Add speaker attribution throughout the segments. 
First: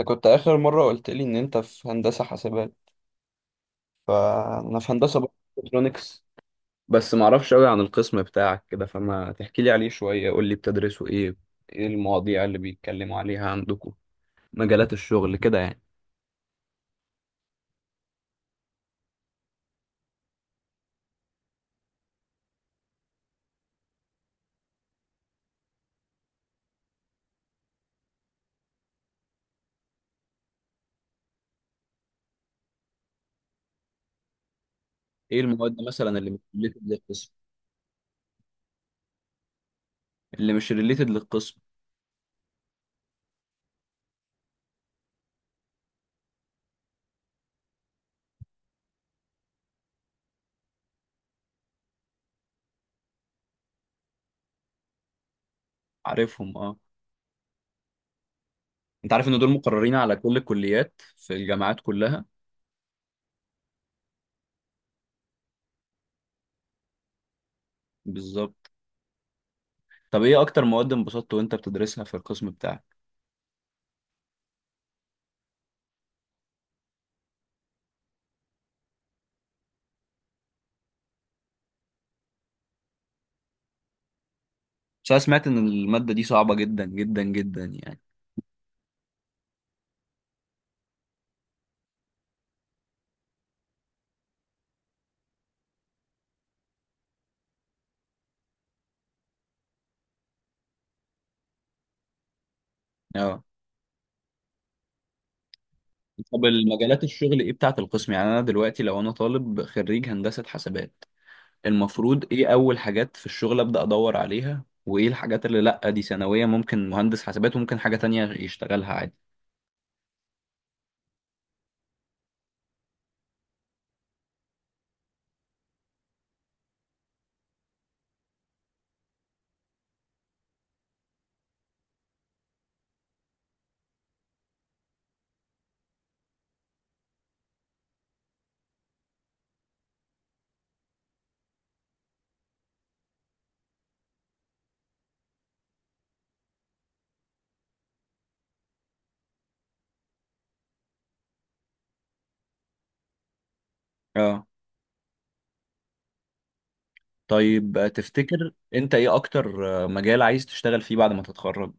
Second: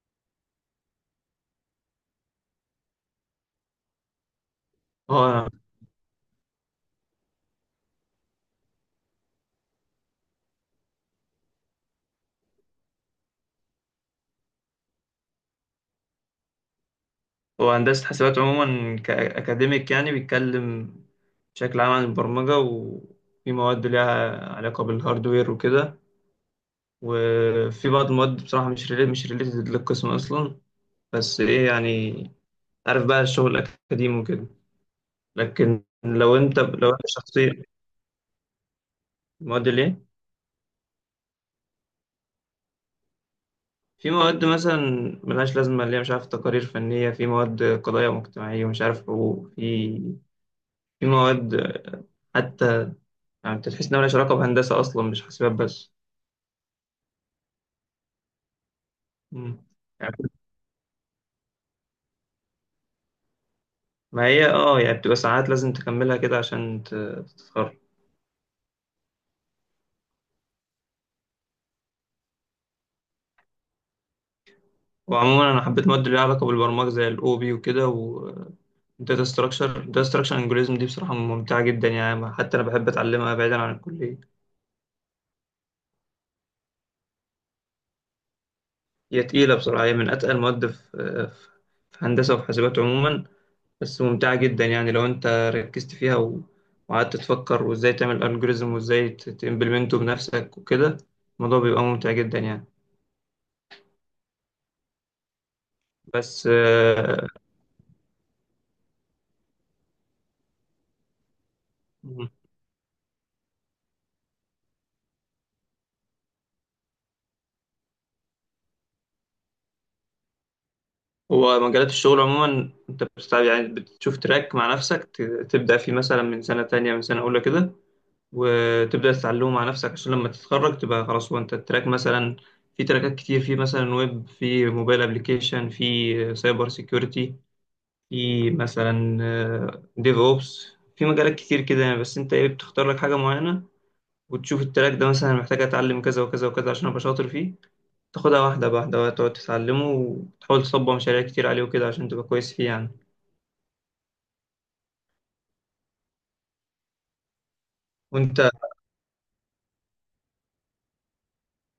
Speaker 1: انت كنت اخر مره قلت لي ان انت في هندسه حاسبات. فانا في هندسه برضه
Speaker 2: هو
Speaker 1: الكترونكس. بس ما اعرفش قوي عن القسم بتاعك كده، فما تحكي لي عليه شويه. قول لي، بتدرسوا ايه؟ ايه المواضيع اللي بيتكلموا عليها عندكم؟ مجالات الشغل كده يعني؟
Speaker 2: هو هندسة حسابات عموما كأكاديميك يعني بيتكلم بشكل عام عن البرمجة، وفي مواد ليها علاقة بالهاردوير وكده. وفي بعض المواد بصراحة مش ريليتد للقسم أصلا، بس إيه يعني، عارف بقى الشغل الأكاديمي وكده.
Speaker 1: ايه المواد
Speaker 2: لكن
Speaker 1: مثلا اللي مش ريليتد
Speaker 2: لو أنت
Speaker 1: للقسم؟
Speaker 2: شخصيا، مواد ليه؟
Speaker 1: اللي مش ريليتد للقسم؟
Speaker 2: في مواد مثلا ملهاش لازمة، اللي هي مش عارف تقارير فنية، في مواد قضايا مجتمعية، ومش عارف حقوق، في مواد، حتى يعني انت تحس انها ملهاش علاقه بهندسه اصلا، مش حاسبات بس.
Speaker 1: عارفهم، اه. انت عارف ان دول
Speaker 2: مم.
Speaker 1: مقررين على
Speaker 2: يعني،
Speaker 1: كل الكليات في الجامعات كلها.
Speaker 2: ما هي يعني بتبقى ساعات لازم تكملها كده عشان تتخرج.
Speaker 1: بالظبط. طب ايه اكتر مواد انبسطت وانت بتدرسها في القسم بتاعك؟
Speaker 2: وعموما انا حبيت مواد اللي ليها علاقه بالبرمجه زي الاو بي وكده، والداتا ستراكشر، الداتا ستراكشر انجوريزم دي بصراحه ممتعه جدا يعني، حتى انا بحب اتعلمها بعيدا عن الكليه.
Speaker 1: بس انا سمعت ان الماده دي صعبه جدا جدا جدا يعني.
Speaker 2: هي تقيله بصراحه، هي من اتقل المواد في هندسه وفي حاسبات عموما. بس ممتعة جدا يعني، لو انت ركزت فيها وقعدت تفكر وازاي تعمل الجوريزم وازاي تمبلمنته بنفسك وكده، الموضوع بيبقى ممتع جدا يعني.
Speaker 1: اه. طب،
Speaker 2: بس
Speaker 1: المجالات الشغل ايه بتاعت القسم؟ يعني انا دلوقتي لو انا طالب خريج هندسة حسابات، المفروض ايه اول حاجات في الشغل ابدأ ادور عليها، وايه الحاجات اللي لا دي ثانوية ممكن مهندس حسابات وممكن حاجة تانية يشتغلها عادي؟
Speaker 2: هو مجالات الشغل عموما انت بتستعب يعني، بتشوف تراك مع نفسك تبدأ فيه مثلا من سنة تانية، من سنة أولى كده، وتبدأ تتعلمه مع نفسك عشان لما تتخرج تبقى خلاص هو انت التراك. مثلا في تراكات كتير، في مثلا ويب، في موبايل ابلكيشن، في سايبر سيكيورتي، في مثلا ديف اوبس. في مجالات كتير كده يعني، بس انت ايه، بتختار لك حاجه معينه وتشوف التراك ده مثلا محتاج اتعلم كذا وكذا وكذا عشان ابقى شاطر فيه. تاخدها واحده واحده وتقعد تتعلمه وتحاول تصبغ مشاريع كتير عليه وكده عشان تبقى كويس فيه يعني.
Speaker 1: اه. طيب،
Speaker 2: وانت
Speaker 1: تفتكر انت ايه اكتر مجال عايز تشتغل فيه بعد ما تتخرج؟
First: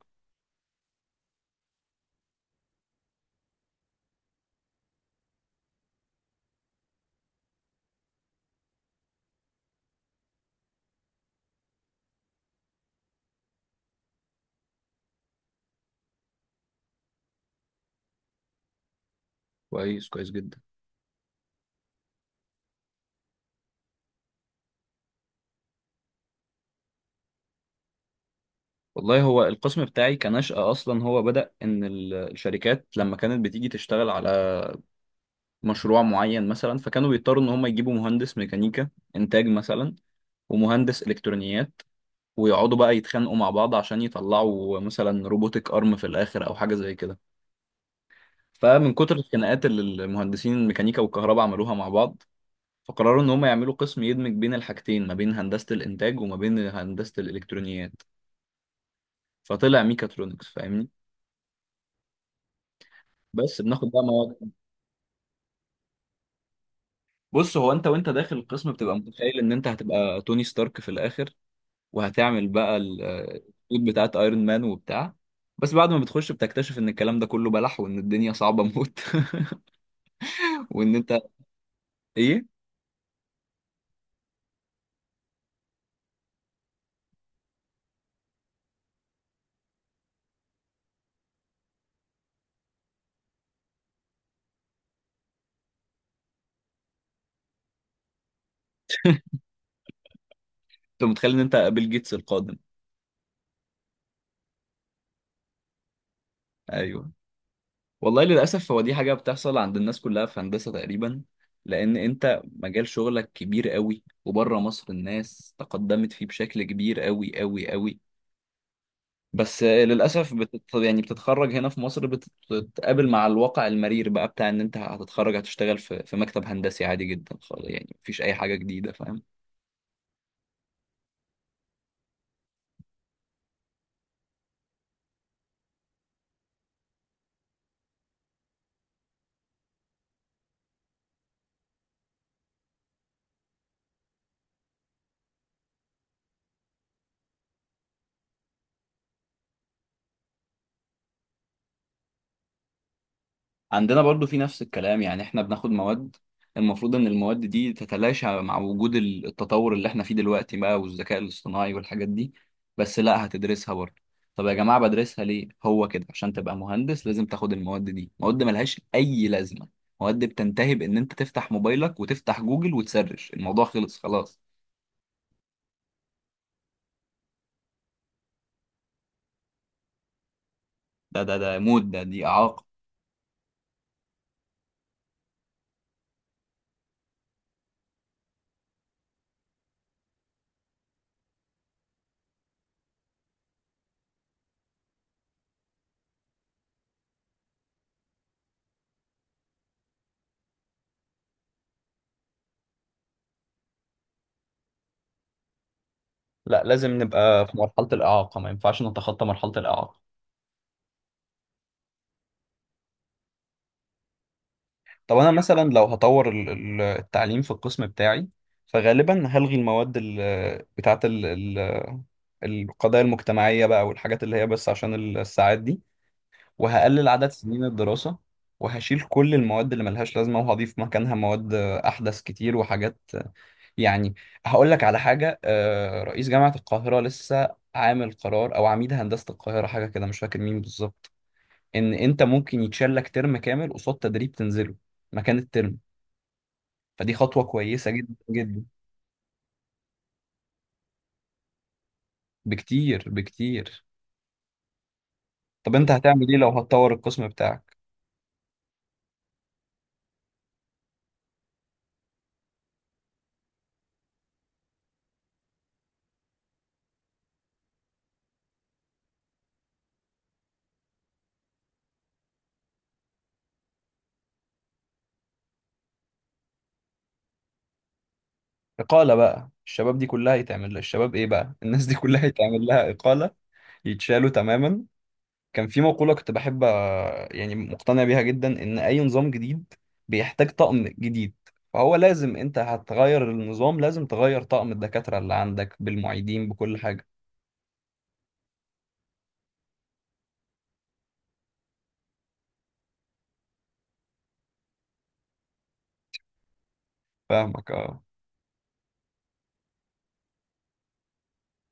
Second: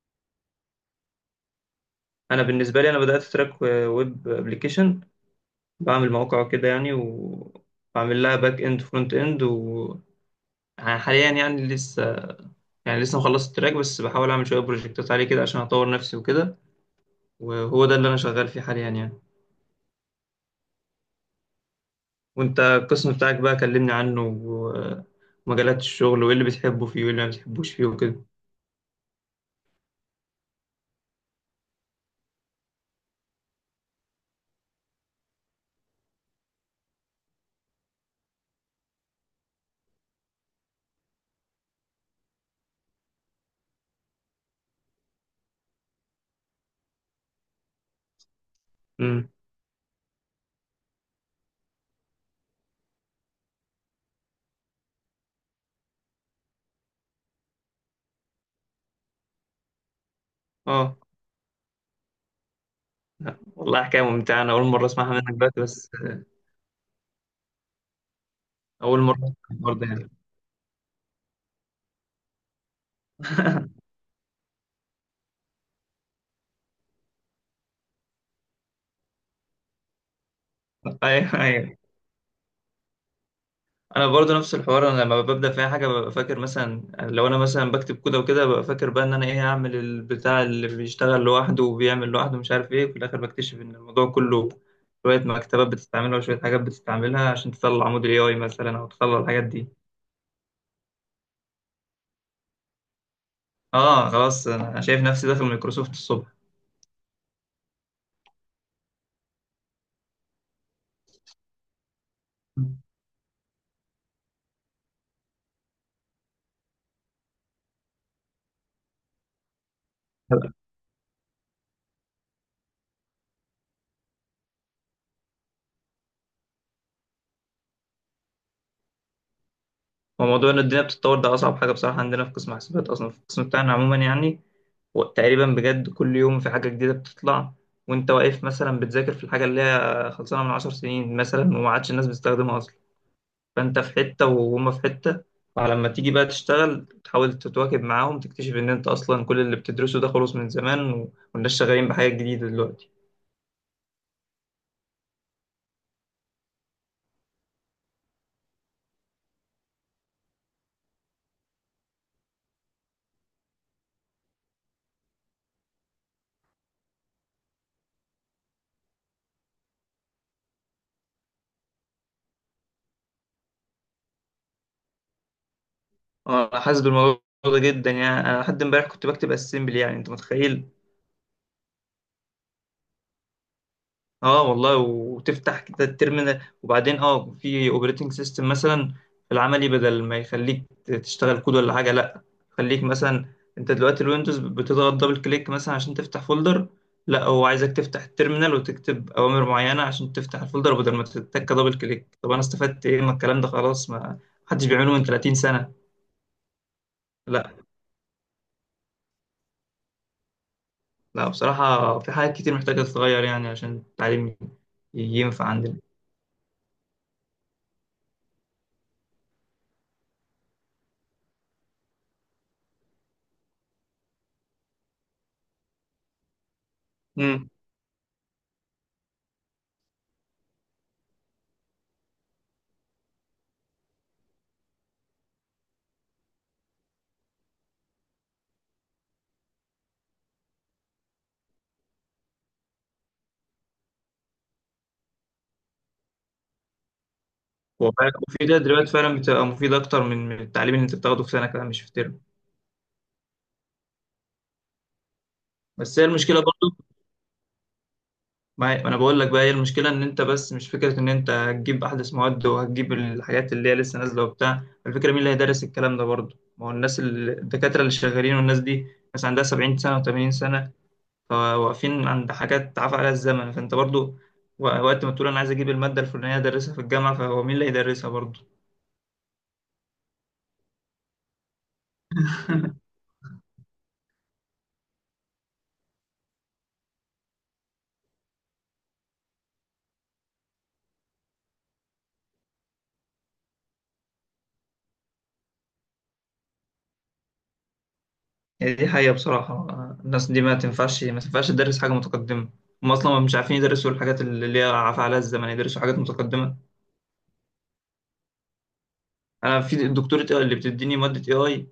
Speaker 2: انا بالنسبه لي، انا بدات في تراك ويب ابلكيشن، بعمل مواقع وكده يعني، وبعمل لها باك اند فرونت اند، و يعني حاليا يعني لسه مخلص التراك، بس بحاول اعمل شويه بروجكتات عليه كده عشان اطور نفسي وكده. وهو ده اللي انا شغال فيه حاليا يعني.
Speaker 1: كويس، كويس جدا.
Speaker 2: وانت القسم بتاعك بقى كلمني عنه ومجالات الشغل، وايه اللي بتحبه فيه، وايه اللي ما بتحبوش فيه وكده.
Speaker 1: والله هو القسم بتاعي كنشأة أصلا هو بدأ إن الشركات لما كانت بتيجي تشتغل على مشروع معين مثلا، فكانوا بيضطروا إن هم يجيبوا مهندس ميكانيكا إنتاج مثلا، ومهندس الكترونيات، ويقعدوا بقى يتخانقوا مع بعض عشان يطلعوا مثلا روبوتك ارم في الاخر او حاجه زي كده. فمن كتر
Speaker 2: امم
Speaker 1: الخناقات اللي المهندسين الميكانيكا والكهرباء عملوها مع بعض، فقرروا ان هم يعملوا قسم يدمج بين الحاجتين ما بين هندسه الانتاج وما بين هندسه الالكترونيات. فطلع ميكاترونكس. فاهمني؟
Speaker 2: اه لا،
Speaker 1: بس
Speaker 2: والله
Speaker 1: بناخد
Speaker 2: حكاية
Speaker 1: بقى
Speaker 2: ممتعة،
Speaker 1: مواد.
Speaker 2: انا اول مرة اسمعها منك دلوقتي. بس
Speaker 1: بص، هو انت وانت داخل القسم بتبقى
Speaker 2: اول مرة اسمع
Speaker 1: متخيل ان انت
Speaker 2: الحوار ده يعني.
Speaker 1: هتبقى توني ستارك في الاخر، وهتعمل بقى السوت بتاعت ايرون مان وبتاع. بس بعد ما بتخش بتكتشف ان الكلام ده كله بلح، وان الدنيا صعبة موت. وان انت
Speaker 2: ايوه، ايوه،
Speaker 1: ايه.
Speaker 2: انا برضه نفس الحوار. انا لما ببدا في اي حاجه ببقى فاكر مثلا، لو انا مثلا بكتب كود وكده، ببقى فاكر بقى ان انا ايه، هعمل البتاع اللي بيشتغل لوحده وبيعمل لوحده مش عارف ايه. وفي الاخر بكتشف ان الموضوع كله شويه مكتبات بتستعملها وشويه حاجات بتستعملها عشان تطلع موديل اي اي مثلا، او تطلع الحاجات دي.
Speaker 1: انت متخيل ان انت بيل جيتس القادم.
Speaker 2: اه، خلاص انا شايف نفسي داخل مايكروسوفت الصبح.
Speaker 1: ايوه. والله، للاسف هو دي حاجة بتحصل عند الناس كلها في هندسة تقريبا. لان انت مجال شغلك كبير قوي، وبره مصر الناس تقدمت فيه بشكل كبير قوي قوي قوي. بس للأسف يعني بتتخرج هنا في مصر بتتقابل مع الواقع المرير بقى بتاع إن أنت هتتخرج هتشتغل في مكتب هندسي عادي جدا خالص، يعني مفيش أي حاجة جديدة، فاهم؟
Speaker 2: وموضوع ان الدنيا بتتطور ده اصعب حاجه بصراحه عندنا في قسم حاسبات، اصلا في القسم بتاعنا عموما يعني. وتقريبا بجد كل يوم في حاجه جديده بتطلع، وانت واقف مثلا بتذاكر في الحاجه اللي هي خلصانه من 10 سنين مثلا، وما عادش الناس بتستخدمها اصلا. فانت في حته وهما في حته. فلما تيجي بقى تشتغل تحاول تتواكب معاهم، تكتشف ان انت اصلا كل اللي بتدرسه ده خلص من زمان والناس شغالين بحاجه جديده دلوقتي.
Speaker 1: عندنا برضو في نفس الكلام، يعني احنا بناخد مواد. المفروض ان المواد دي تتلاشى مع وجود التطور اللي احنا فيه دلوقتي بقى، والذكاء الاصطناعي والحاجات دي. بس لا، هتدرسها برضو. طب يا جماعة بدرسها ليه؟ هو كده عشان تبقى مهندس لازم تاخد المواد دي. مواد ملهاش اي لازمة. مواد بتنتهي بان انت تفتح موبايلك وتفتح جوجل وتسرش الموضوع. خلص خلاص.
Speaker 2: اه، انا حاسس بالموضوع ده جدا يعني. انا لحد امبارح كنت بكتب اسمبلي، يعني انت متخيل؟
Speaker 1: ده موت، ده دي اعاقة.
Speaker 2: اه والله. وتفتح كده الترمينال، وبعدين في اوبريتنج سيستم مثلا، في العملي بدل ما يخليك تشتغل كود ولا حاجه، لا خليك مثلا. انت دلوقتي الويندوز بتضغط دبل كليك مثلا عشان تفتح فولدر، لا هو عايزك تفتح الترمينال وتكتب اوامر معينه عشان تفتح الفولدر بدل ما تتك دبل كليك. طب انا استفدت ايه من الكلام ده؟ خلاص، ما حدش بيعمله من 30 سنه.
Speaker 1: لا، لازم نبقى
Speaker 2: لا،
Speaker 1: في مرحلة الإعاقة، ما ينفعش نتخطى مرحلة الإعاقة.
Speaker 2: لا، بصراحة في حاجات كتير محتاجة تتغير يعني عشان التعليم
Speaker 1: طب انا
Speaker 2: ينفع
Speaker 1: مثلا
Speaker 2: عندنا.
Speaker 1: لو هطور التعليم في القسم بتاعي، فغالبا هلغي المواد بتاعت القضايا المجتمعية بقى والحاجات اللي هي بس عشان الساعات دي. وهقلل عدد
Speaker 2: امم
Speaker 1: سنين الدراسة. وهشيل كل المواد اللي ملهاش لازمة وهضيف مكانها مواد أحدث كتير وحاجات يعني. هقول لك على حاجة، رئيس جامعة القاهرة لسه عامل قرار أو عميد هندسة القاهرة حاجة كده، مش فاكر مين بالظبط. إن أنت ممكن يتشال لك ترم كامل قصاد تدريب تنزله مكان الترم. فدي خطوة كويسة
Speaker 2: وفعلا،
Speaker 1: جدا
Speaker 2: ده
Speaker 1: جدا.
Speaker 2: دلوقتي فعلا بتبقى مفيدة أكتر من التعليم اللي أنت بتاخده في سنة كده، مش في ترم.
Speaker 1: بكتير بكتير. طب انت
Speaker 2: بس هي
Speaker 1: هتعمل ايه
Speaker 2: المشكلة
Speaker 1: لو
Speaker 2: برضو،
Speaker 1: هتطور القسم بتاعك؟
Speaker 2: ما أنا بقول لك بقى، هي المشكلة إن أنت، بس مش فكرة إن أنت هتجيب أحدث مواد وهتجيب الحاجات اللي هي لسه نازلة وبتاع. الفكرة مين اللي هيدرس الكلام ده برضو؟ ما هو الناس، الدكاترة اللي شغالين والناس دي، ناس عندها 70 سنة و80 سنة، فواقفين عند حاجات عفى عليها الزمن. فانت برضو وقت ما تقول انا عايز اجيب الماده الفلانيه ادرسها في الجامعه، فهو مين اللي هيدرسها برضو؟
Speaker 1: إقالة بقى الشباب دي كلها يتعمل لها، الشباب ايه بقى الناس دي كلها يتعمل لها إقالة. يتشالوا تماما. كان في مقولة كنت بحب، يعني مقتنع بيها جدا ان اي نظام جديد بيحتاج طقم جديد. فهو لازم، انت هتغير النظام لازم تغير طقم الدكاترة اللي عندك بالمعيدين بكل حاجة.
Speaker 2: يعني دي حقيقه بصراحه. الناس دي ما تنفعش تدرس حاجه متقدمه. هم اصلا مش عارفين يدرسوا الحاجات اللي هي عفى عليها الزمن، يدرسوا حاجات متقدمه.
Speaker 1: فاهمك، اه.
Speaker 2: انا في الدكتوره اللي بتديني ماده اي اي،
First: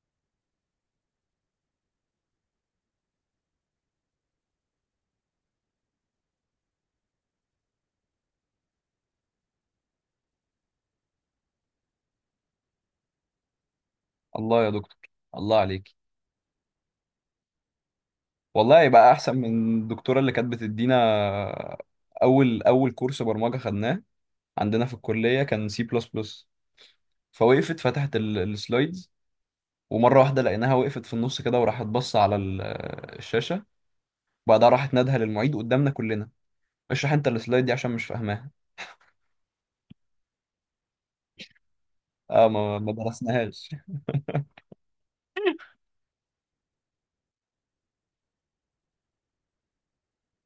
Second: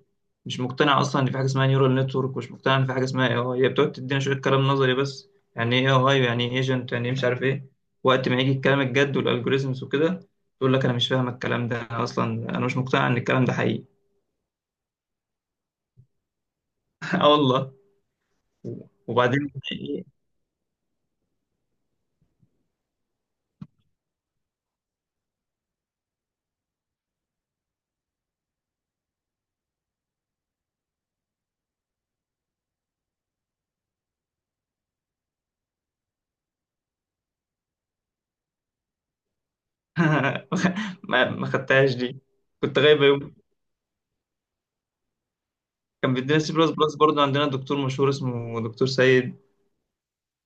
Speaker 2: مش مقتنع اصلا ان في حاجه اسمها نيورال نتورك، ومش مقتنع ان في حاجه اسمها اي اي. هي بتقعد تدينا شويه كلام نظري بس. يعني ايه اي اي؟ يعني ايه ايجنت؟ يعني ايه مش عارف ايه؟ وقت ما يجي الكلام الجد والالجوريزمز وكده، تقول لك انا مش فاهم الكلام ده. أنا اصلا مش مقتنع ان الكلام ده حقيقي.
Speaker 1: الله يا دكتور. الله عليك.
Speaker 2: اه والله.
Speaker 1: والله يبقى احسن
Speaker 2: وبعدين
Speaker 1: من
Speaker 2: إيه؟
Speaker 1: الدكتوره اللي كانت بتدينا. اول كورس برمجه خدناه عندنا في الكليه كان سي بلس بلس. فوقفت فتحت السلايدز. ومره واحده لقيناها وقفت في النص كده، وراحت بص على الشاشه. وبعدها راحت نادها للمعيد قدامنا كلنا. اشرح انت السلايد دي عشان مش فاهماها.
Speaker 2: ما خدتهاش دي،
Speaker 1: اه، ما
Speaker 2: كنت
Speaker 1: ما
Speaker 2: غايبه يوم.
Speaker 1: درسناهاش.
Speaker 2: كان بيدينا سي بلس بلس برضه، عندنا دكتور مشهور اسمه دكتور سيد.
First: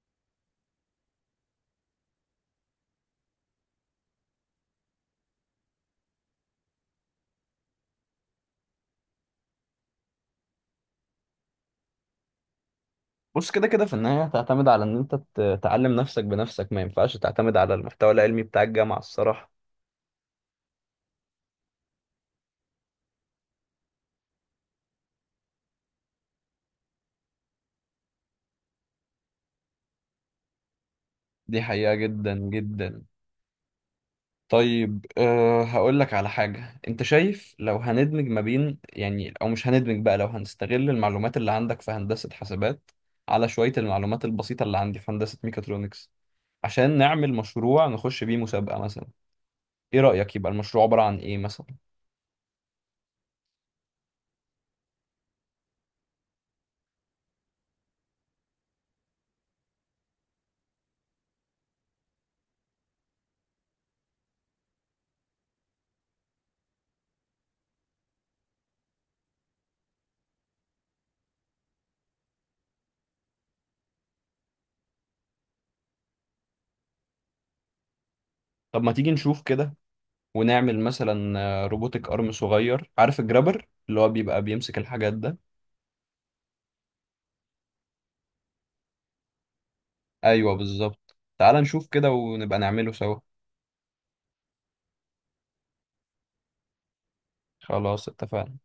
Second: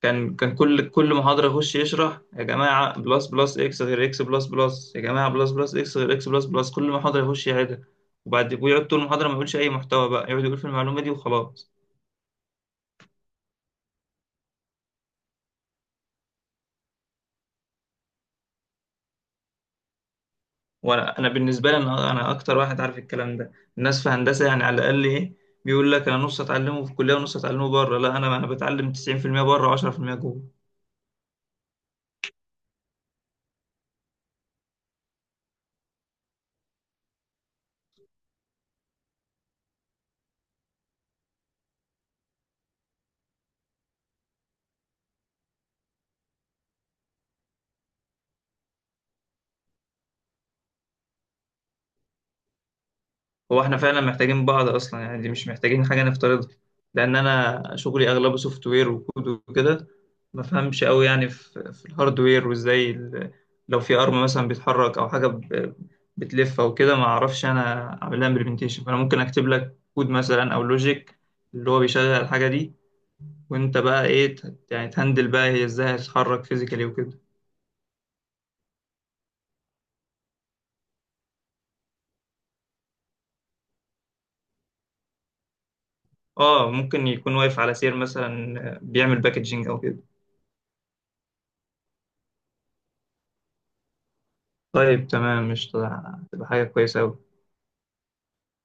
Speaker 2: كان كان كل محاضرة يخش يشرح: يا جماعة بلس بلس اكس غير اكس بلس بلس، يا جماعة بلس بلس اكس غير اكس بلس بلس. كل محاضرة يخش يعيدها، وبعد ويقعد طول المحاضرة ما يقولش أي محتوى بقى، يقعد يقول في المعلومة دي وخلاص.
Speaker 1: بص، كده كده في النهايه هتعتمد على ان انت تعلم نفسك بنفسك. ما ينفعش تعتمد على المحتوى العلمي بتاع الجامعه الصراحه.
Speaker 2: وأنا بالنسبة لي، أنا أكتر واحد عارف الكلام ده. الناس في هندسة يعني على الأقل إيه، بيقول لك أنا نص أتعلمه في الكلية ونص أتعلمه بره. لا، أنا بتعلم 90% بره و10% جوه.
Speaker 1: دي حقيقه جدا جدا. طيب، هقول لك على حاجة. انت شايف لو هندمج ما بين يعني او مش هندمج بقى لو هنستغل المعلومات اللي عندك في هندسة حاسبات، على شوية المعلومات البسيطة اللي عندي في هندسة ميكاترونكس، عشان نعمل مشروع نخش بيه مسابقة مثلا. ايه رأيك؟ يبقى المشروع عبارة عن ايه مثلا؟
Speaker 2: هو احنا فعلا محتاجين بعض اصلا يعني، دي مش محتاجين حاجه نفترضها. لان انا شغلي اغلبه سوفت وير وكود وكده، ما فهمش قوي يعني في الهاردوير، وازاي لو في ارم مثلا بيتحرك او حاجه بتلف او كده، ما اعرفش انا اعمل لها امبلمنتيشن. فانا ممكن اكتب لك كود مثلا او لوجيك اللي هو بيشغل الحاجه دي، وانت بقى ايه، يعني تهندل بقى هي ازاي هتتحرك فيزيكالي وكده.
Speaker 1: طب ما تيجي نشوف كده. ونعمل مثلا روبوتك ارم صغير. عارف الجرابر اللي هو بيبقى بيمسك الحاجات ده؟
Speaker 2: اه، ممكن يكون واقف على سير مثلا بيعمل باكجينج او كده.
Speaker 1: ايوه بالظبط، تعال نشوف كده ونبقى نعمله سوا.
Speaker 2: طيب، تمام، مش تبقى حاجه كويسه قوي؟
Speaker 1: خلاص، اتفقنا.